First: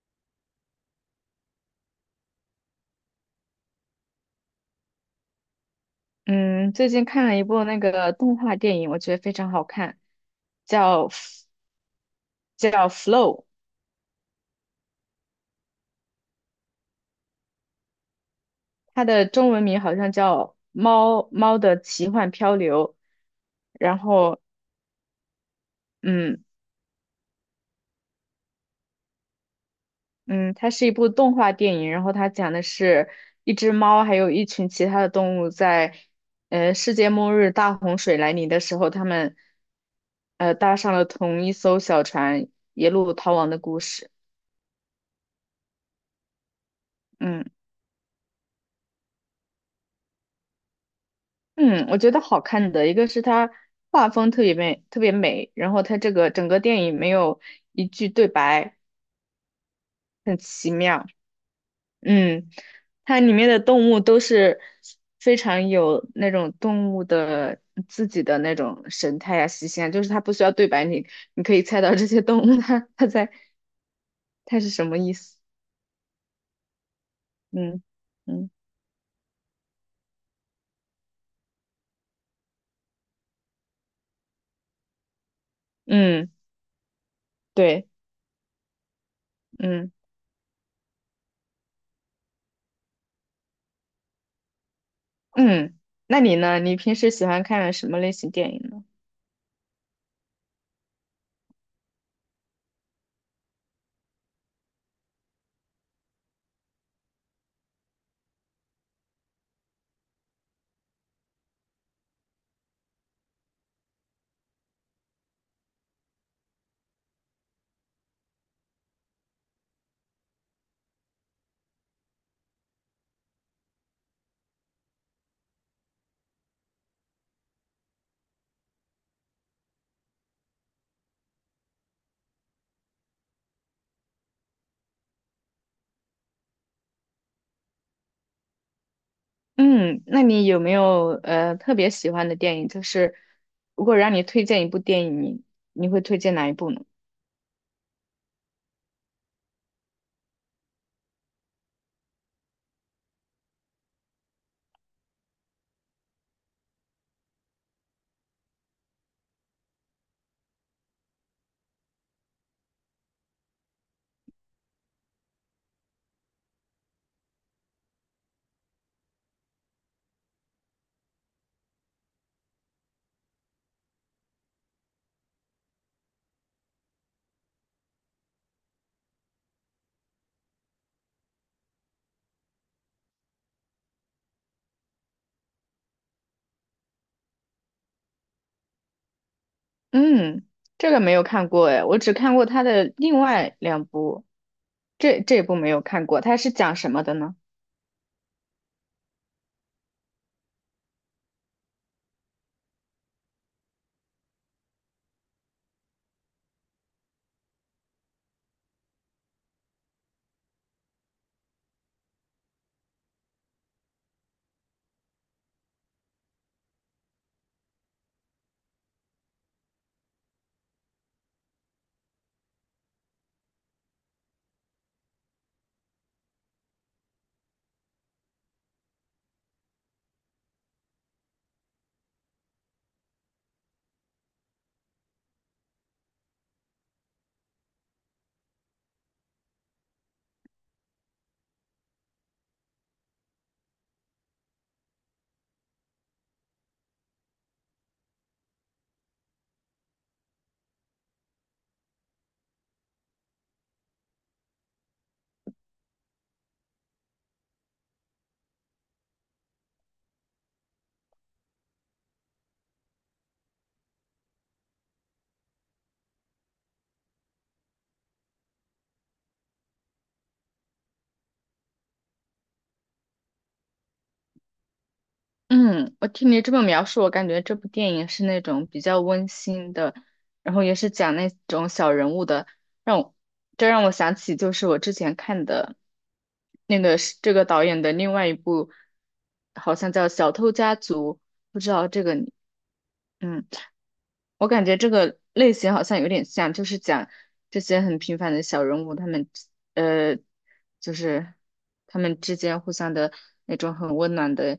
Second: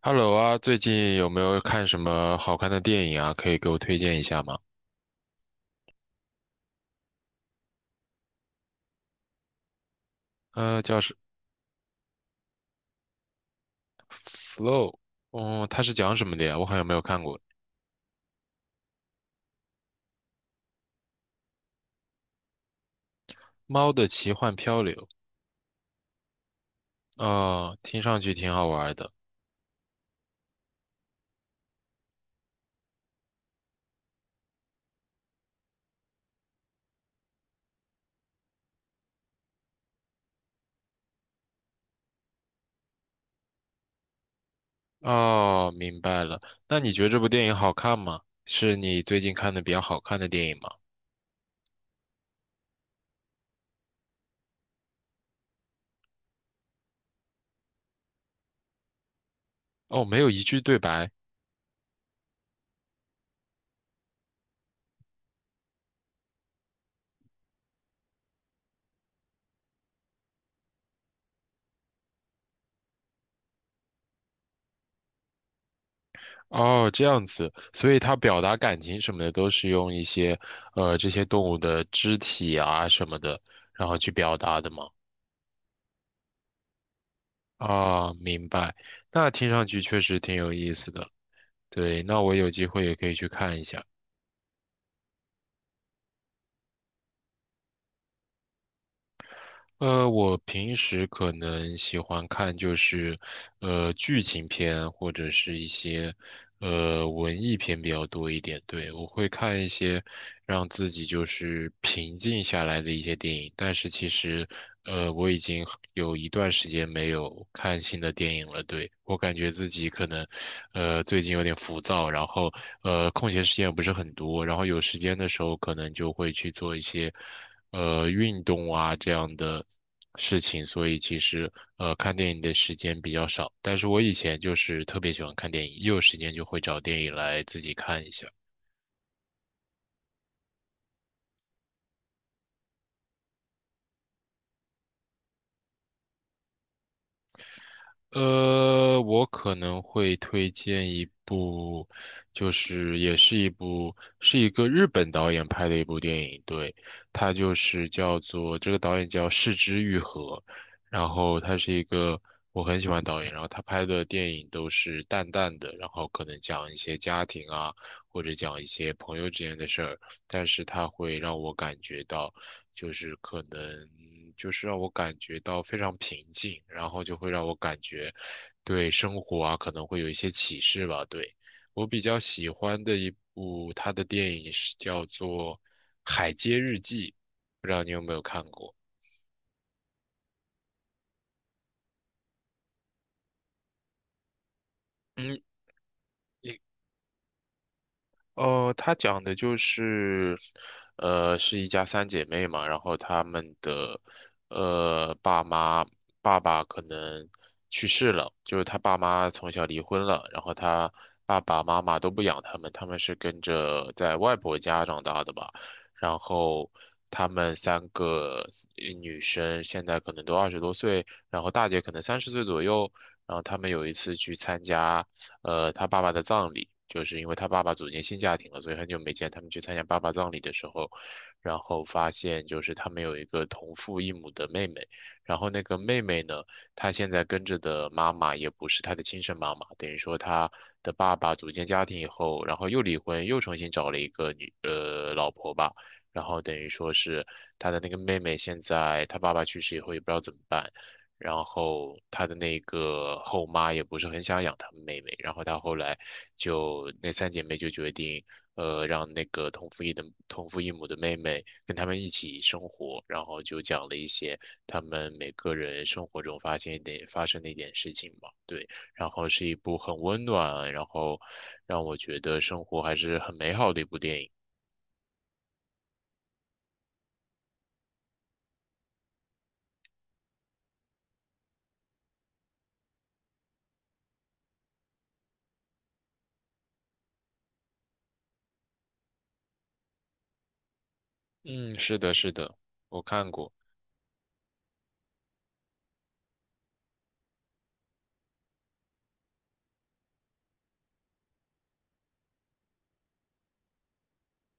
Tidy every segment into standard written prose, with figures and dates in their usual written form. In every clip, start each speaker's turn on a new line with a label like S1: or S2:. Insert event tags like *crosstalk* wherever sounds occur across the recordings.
S1: Hello 啊，最近有没有看什么好看的电影啊？可以给我推荐一下吗？
S2: 嗯，最近看了一部那个动画电影，我觉得非常好看，
S1: 叫
S2: 叫
S1: 是
S2: 叫《Flow》,
S1: 《Flow》。嗯，它是讲什么的呀？我好像没有看过
S2: 它的中文名好像叫《猫猫的奇幻漂流》。
S1: 《猫
S2: 然
S1: 的奇
S2: 后，
S1: 幻漂流》。
S2: 嗯
S1: 哦，听上去挺好玩的。
S2: 嗯，它是一部动画电影，然后它讲的是一只猫还有一群其他的动物在世界末日大洪水来临的时候，他们搭上了同一艘小船，一路逃亡的故事。
S1: 哦，明白了。那你觉得这部
S2: 嗯。
S1: 电影好看吗？是你最近看的比较好看的电影吗？
S2: 嗯，我觉得好看的一个是它画风特别美，特别美，然后它这个整个电影没有一句对白，
S1: 哦，没有
S2: 很
S1: 一句
S2: 奇
S1: 对
S2: 妙。
S1: 白。
S2: 嗯，它里面的动物都是非常有那种动物的自己的那种神态啊、习性啊，就是它不需要对白，你可以猜到这些动物它在它是什么意思。
S1: 哦，这样子，
S2: 嗯
S1: 所以它表
S2: 嗯
S1: 达感情什么的都是用一些，这些动物的肢体啊什么的，然后去表达的吗？
S2: 嗯，对，
S1: 啊，明白。那听上去
S2: 嗯
S1: 确实挺有意思的。对，那我有机会也可以去看一下。
S2: 嗯，那你呢？你平时喜欢看什么类型电影呢？
S1: 我平时可能喜欢看就是，剧情片或者是一些，文艺片比较多一点。对，我会看一些让自己就是平静下来的一些电影。但是其实，我已经很有一段时间没有看新的电影了。对，我感觉自己可能，最近有点浮躁，然后，空闲时间也不是很多，然后有时间的时候可能就会去做一些运动啊这样的事情，所以其实看电影的时间比较少。但是我以前就是特别喜欢看电影，一有时间就会找电影来自己看一下。
S2: 嗯，那你有没有特别喜欢的电影？就是如果让你推荐一部电影，你会推荐哪一部呢？
S1: 我可能会推荐一部，就是也是一部，是一个日本导演拍的一部电影，对，它就是叫做，这个导演叫市之愈合，然后他是一个我很喜欢导演，然后他拍的电影都是淡淡的，然后可能讲一些家庭啊，或者讲一些朋友之间的事儿，但是他会让我感觉到。就是可能就是让我感觉到非常平静，然后就会让我感觉对生活啊可能会有一些启示吧。对，我比较喜欢的一部他的电影是叫做《海街日记》，不知道你有没有看过？
S2: 嗯，这个没有看过哎，我只看过他的另外两部，这
S1: 嗯，
S2: 这部没有看过，它是讲什么的呢？
S1: 哦，他讲的就是，是一家三姐妹嘛，然后她们的，呃，爸妈爸爸可能去世了，就是他爸妈从小离婚了，然后他爸爸妈妈都不养他们，他们是跟着在外婆家长大的吧。然后她们三个女生现在可能都20多岁，然后大姐可能30岁左右，然后她们有一次去参加，他爸爸的葬礼，就是因为他爸爸组建新家庭了，所以很久没见。他们去参加爸爸葬礼的时候，然后发现就是他们有一个同父异母的妹妹，然后那个妹妹呢，她现在跟着的妈妈也不是她的亲生妈妈，等于说她的爸爸组建家庭以后，然后又离婚，又重新找了一个老婆吧。然后等于说是他的那个妹妹，现在他爸爸去世以后也不知道怎么办，然后他的那个后妈也不是很想养他们妹妹，然后他后来就那三姐妹就决定，让那个同父异母的妹妹跟他们一起生活，然后就讲了一些他们每个人生活中发生的一点事情吧，对，然后是一部很温暖，然后让我觉得生活还是很美好的一部电影。
S2: 嗯，我听你这么描述，我感觉这部电影是那种比较温馨的，然后也是讲那种小人物的，让我这让我想起就是我之前看的那个是这个导演的另外一部，好像叫《小偷家族》，不知
S1: 嗯，
S2: 道
S1: 是
S2: 这
S1: 的，
S2: 个
S1: 是
S2: 你，
S1: 的，我看
S2: 嗯，
S1: 过。
S2: 我感觉这个类型好像有点像，就是讲这些很平凡的小人物，他们呃，就是他们之间互相的那种很温暖的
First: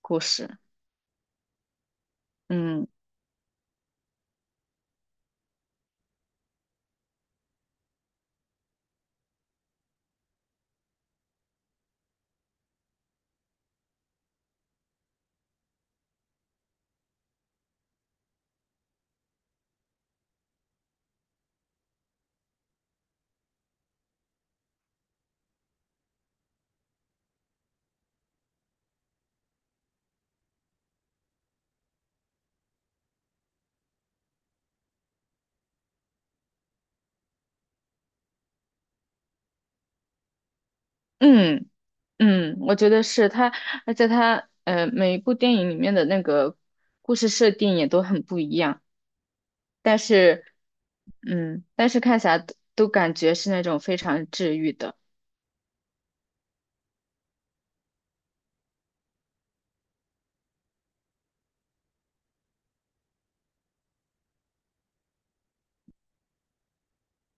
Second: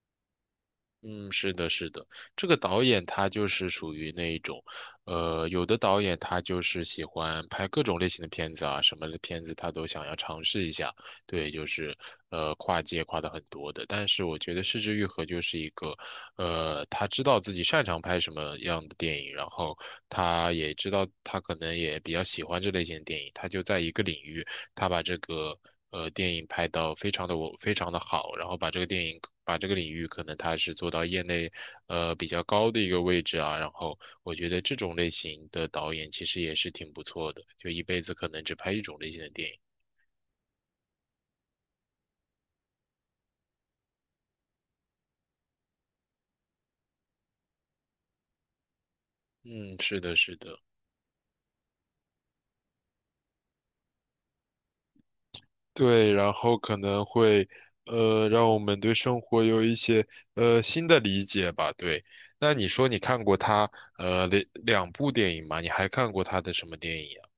S2: 故事，
S1: 嗯，是的，是的，这个导
S2: 嗯。
S1: 演他就是属于那一种。有的导演他就是喜欢拍各种类型的片子啊，什么的片子他都想要尝试一下，对，就是跨界跨的很多的。但是我觉得《失之愈合》就是一个，他知道自己擅长拍什么样的电影，然后他也知道他可能也比较喜欢这类型的电影，他就在一个领域。他把这个电影拍到非常的好，然后把这个电影把这个领域可能他是做到业内比较高的一个位置啊，然后我觉得这种类型的导演其实也是挺不错的，就一辈子可能只拍一种类型的电影。
S2: 嗯嗯，我觉得是他，而且他每一部电影里面的那个故事设定也都很不一样，
S1: 嗯，
S2: 但
S1: 是的，是
S2: 是
S1: 的。
S2: 嗯，但是看起来都感觉是那种非常治愈的。
S1: 对，然后可能会让我们对生活有一些新的理解吧。对，那你说你看过他呃两两部电影吗？你还看过他的什么电影啊？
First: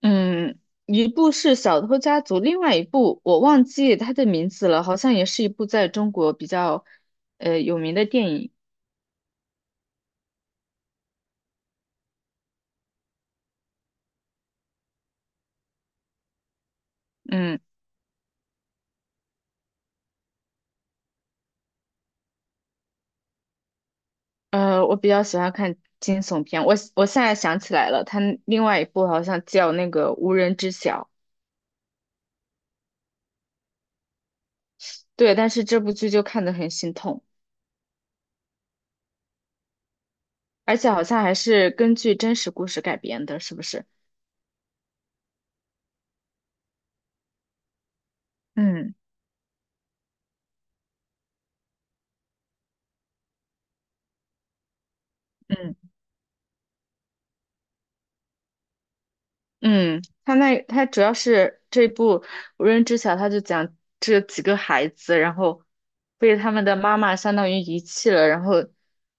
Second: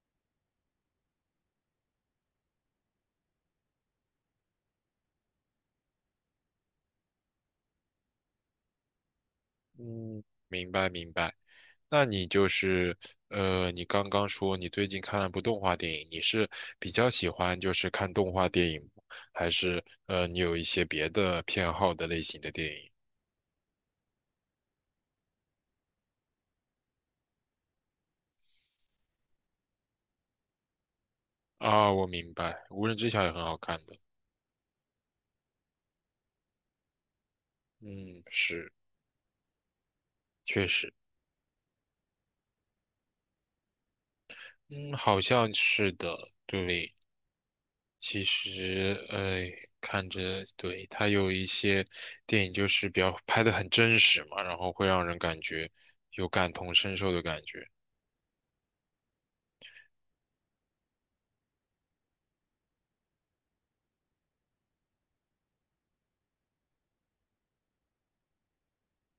S2: 嗯，一部是《小偷家族》，另外一部我忘记他的名字了，好像也是一部在中国比较有名的电影。
S1: 嗯，明白明白。那你就是，你刚刚说你最近看了部动画电影，你是比较喜
S2: 嗯
S1: 欢就是看动画电影吗，还是你有一些别的偏好的类型的电影？
S2: 我比较喜欢看惊悚片，我现在想起来了，他另外一部好像叫那个《无人知晓》。
S1: 啊，我明白，《无人知晓》也很好看的。
S2: 对，但是这部剧就看得很心痛，
S1: 嗯，是，确
S2: 而且
S1: 实。
S2: 好像还是根据真实故事改编的，是不是？
S1: 嗯，好像是的，对。其
S2: 嗯
S1: 实，看着，对，它有一些电影就是比较拍的很真实嘛，然后会让人感觉
S2: 嗯
S1: 有感同身受的感觉。
S2: 嗯，他主要是这部《无人知晓》，他就讲这几个孩子，然后被他们的妈妈相当于遗弃了，然后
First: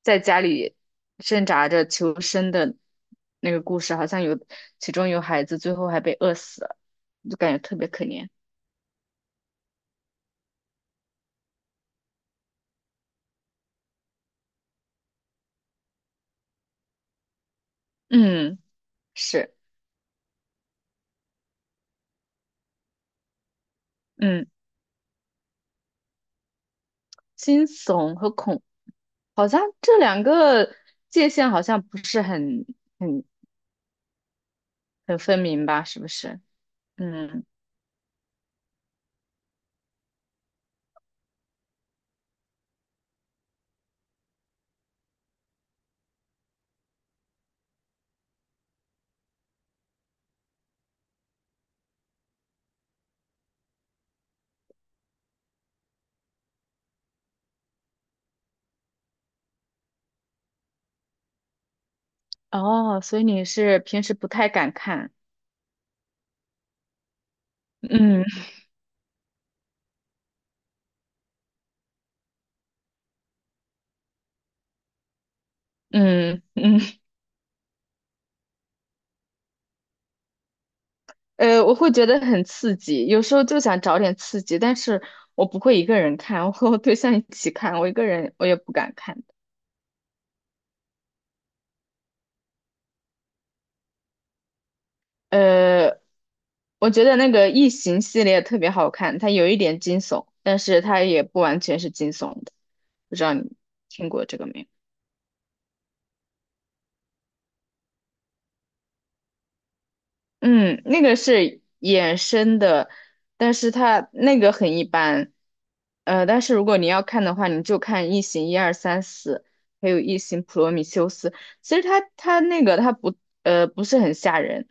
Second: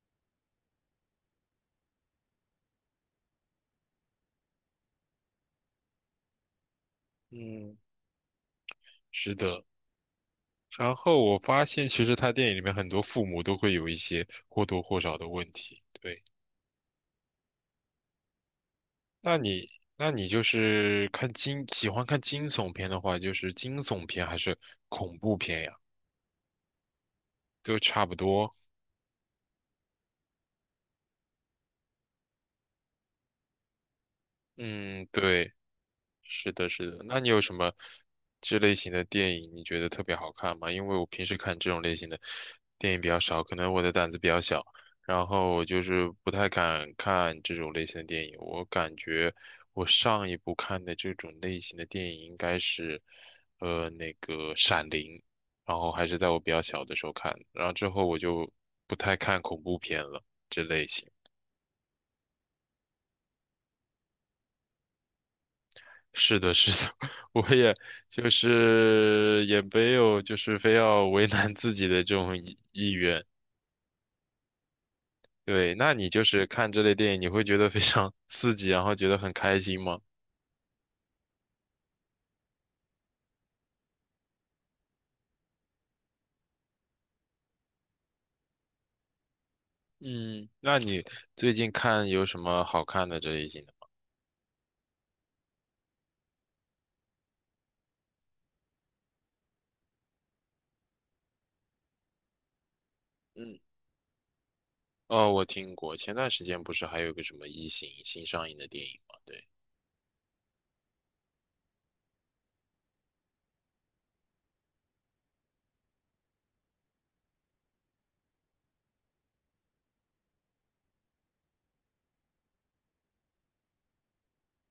S2: 在家里挣扎着求生的那个故事，好像其中有孩子最后还被饿死了，就感觉特
S1: 嗯，
S2: 别可怜。
S1: 是的。然后我发现，其实他电影里面很多父母都会有一些或多或少的问题。对，
S2: 嗯，
S1: 那
S2: 是，
S1: 你那你就是喜欢看惊悚片的话，就是惊悚片还
S2: 嗯，
S1: 是恐怖片呀？
S2: 惊
S1: 都差不
S2: 悚和
S1: 多。
S2: 恐。好像这两个界限好像不是很
S1: 嗯，
S2: 很分
S1: 对。
S2: 明吧？是不是？
S1: 是的，是的。那你有
S2: 嗯，
S1: 什么这类型的电影你觉得特别好看吗？因为我平时看这种类型的电影比较少，可能我的胆子比较小，然后我就是不太敢看这种类型的电影。我感觉我上一部看的这种类型的电影应该是，那个《闪灵》，然后还是在我比较小的时候看的，然后之后我就不太看恐怖片了，这类型。
S2: 哦，所以你是平时不太敢看，
S1: 是的，是的，*laughs* 我也就
S2: 嗯
S1: 是也没有就是非要为难自己的这种意愿。对，那你就
S2: 嗯
S1: 是看
S2: 嗯，
S1: 这类电影，你会觉得非常 *laughs* 刺激，然后觉得很开心吗？
S2: 我会觉得很刺激，有时候就想找点刺激，但是我不会一个人看，我 *laughs* 和我对象一起看，我一个人我也不敢看。
S1: 嗯，那你最近看有什么好看的这类型的？
S2: 呃，我觉得那个《异形》系列特别好看，它有一点惊悚，但是它也不完全是惊悚的，不知道你
S1: 嗯，
S2: 听过这个没有？
S1: 哦，我听过，前段时间不是还有个什么《异形》新上映的电影吗？对，
S2: 嗯，那个是衍生的，但是它那个很一般。呃，但是如果你要看的话，你就看《异形》一二三四，还有《异形：普罗米修斯》。其实它它那个它不不是很吓人，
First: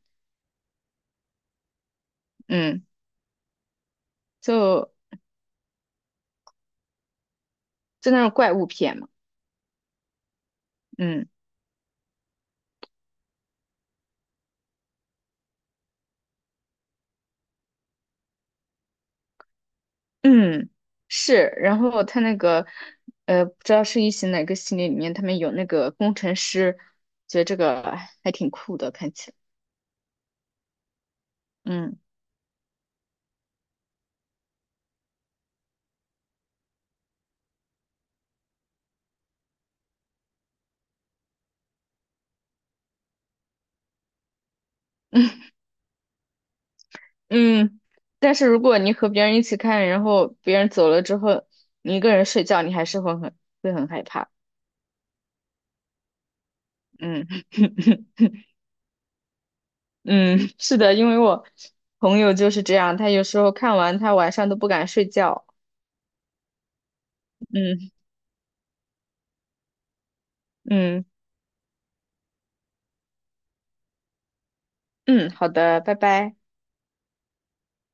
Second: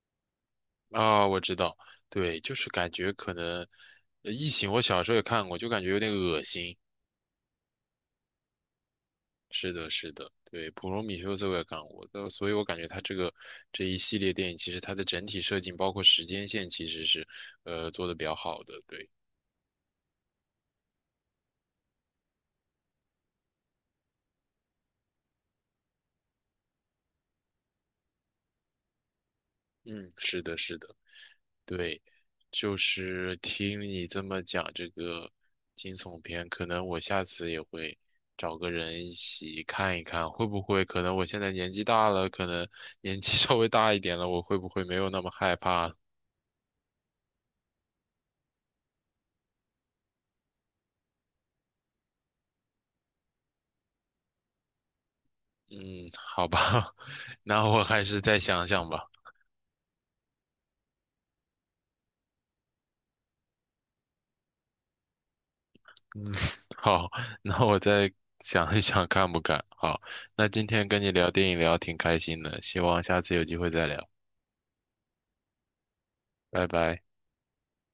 S1: 啊、我知道，对，就是
S2: 嗯，
S1: 感觉可能异形》我
S2: 就
S1: 小时候也看过，就感觉有点恶心。
S2: 就那种怪物片嘛，
S1: 是的，是的，对，普罗米
S2: 嗯
S1: 修斯我也看过，的，所以我感觉他这个这一系列电影，其实它的整体设计，包括时间线，其实是做的比较好的。对，
S2: 嗯是。然后它那个不知道是《异形》哪个系列里面，他们有那个工程师，觉得这个还挺酷的，看起来，
S1: 嗯，是的，是的，
S2: 嗯。
S1: 对，就是听你这么讲这个惊悚片，可能我下次也会找个人一起看一看，会不会？可能我现在年纪大了，可能年纪 *laughs* 稍微大一点了，我会不会没有那么害怕了？
S2: 嗯，但是如果你和别人一起看，然后别人走了之后，你一个人睡觉，你还是会很害怕。
S1: 嗯，好吧，*laughs*
S2: 嗯
S1: 那我还是
S2: *laughs*
S1: 再想想吧。
S2: 嗯，是的，因为我朋友就是这样，他有时候看完，他晚上都不敢睡觉。
S1: 嗯，*laughs* 好，那我
S2: 嗯
S1: 再想一想看不看？好，那今天跟
S2: 嗯
S1: 你聊电影聊挺开心的，希望下次有机会再聊，
S2: 嗯，好的，拜拜。
S1: 拜拜。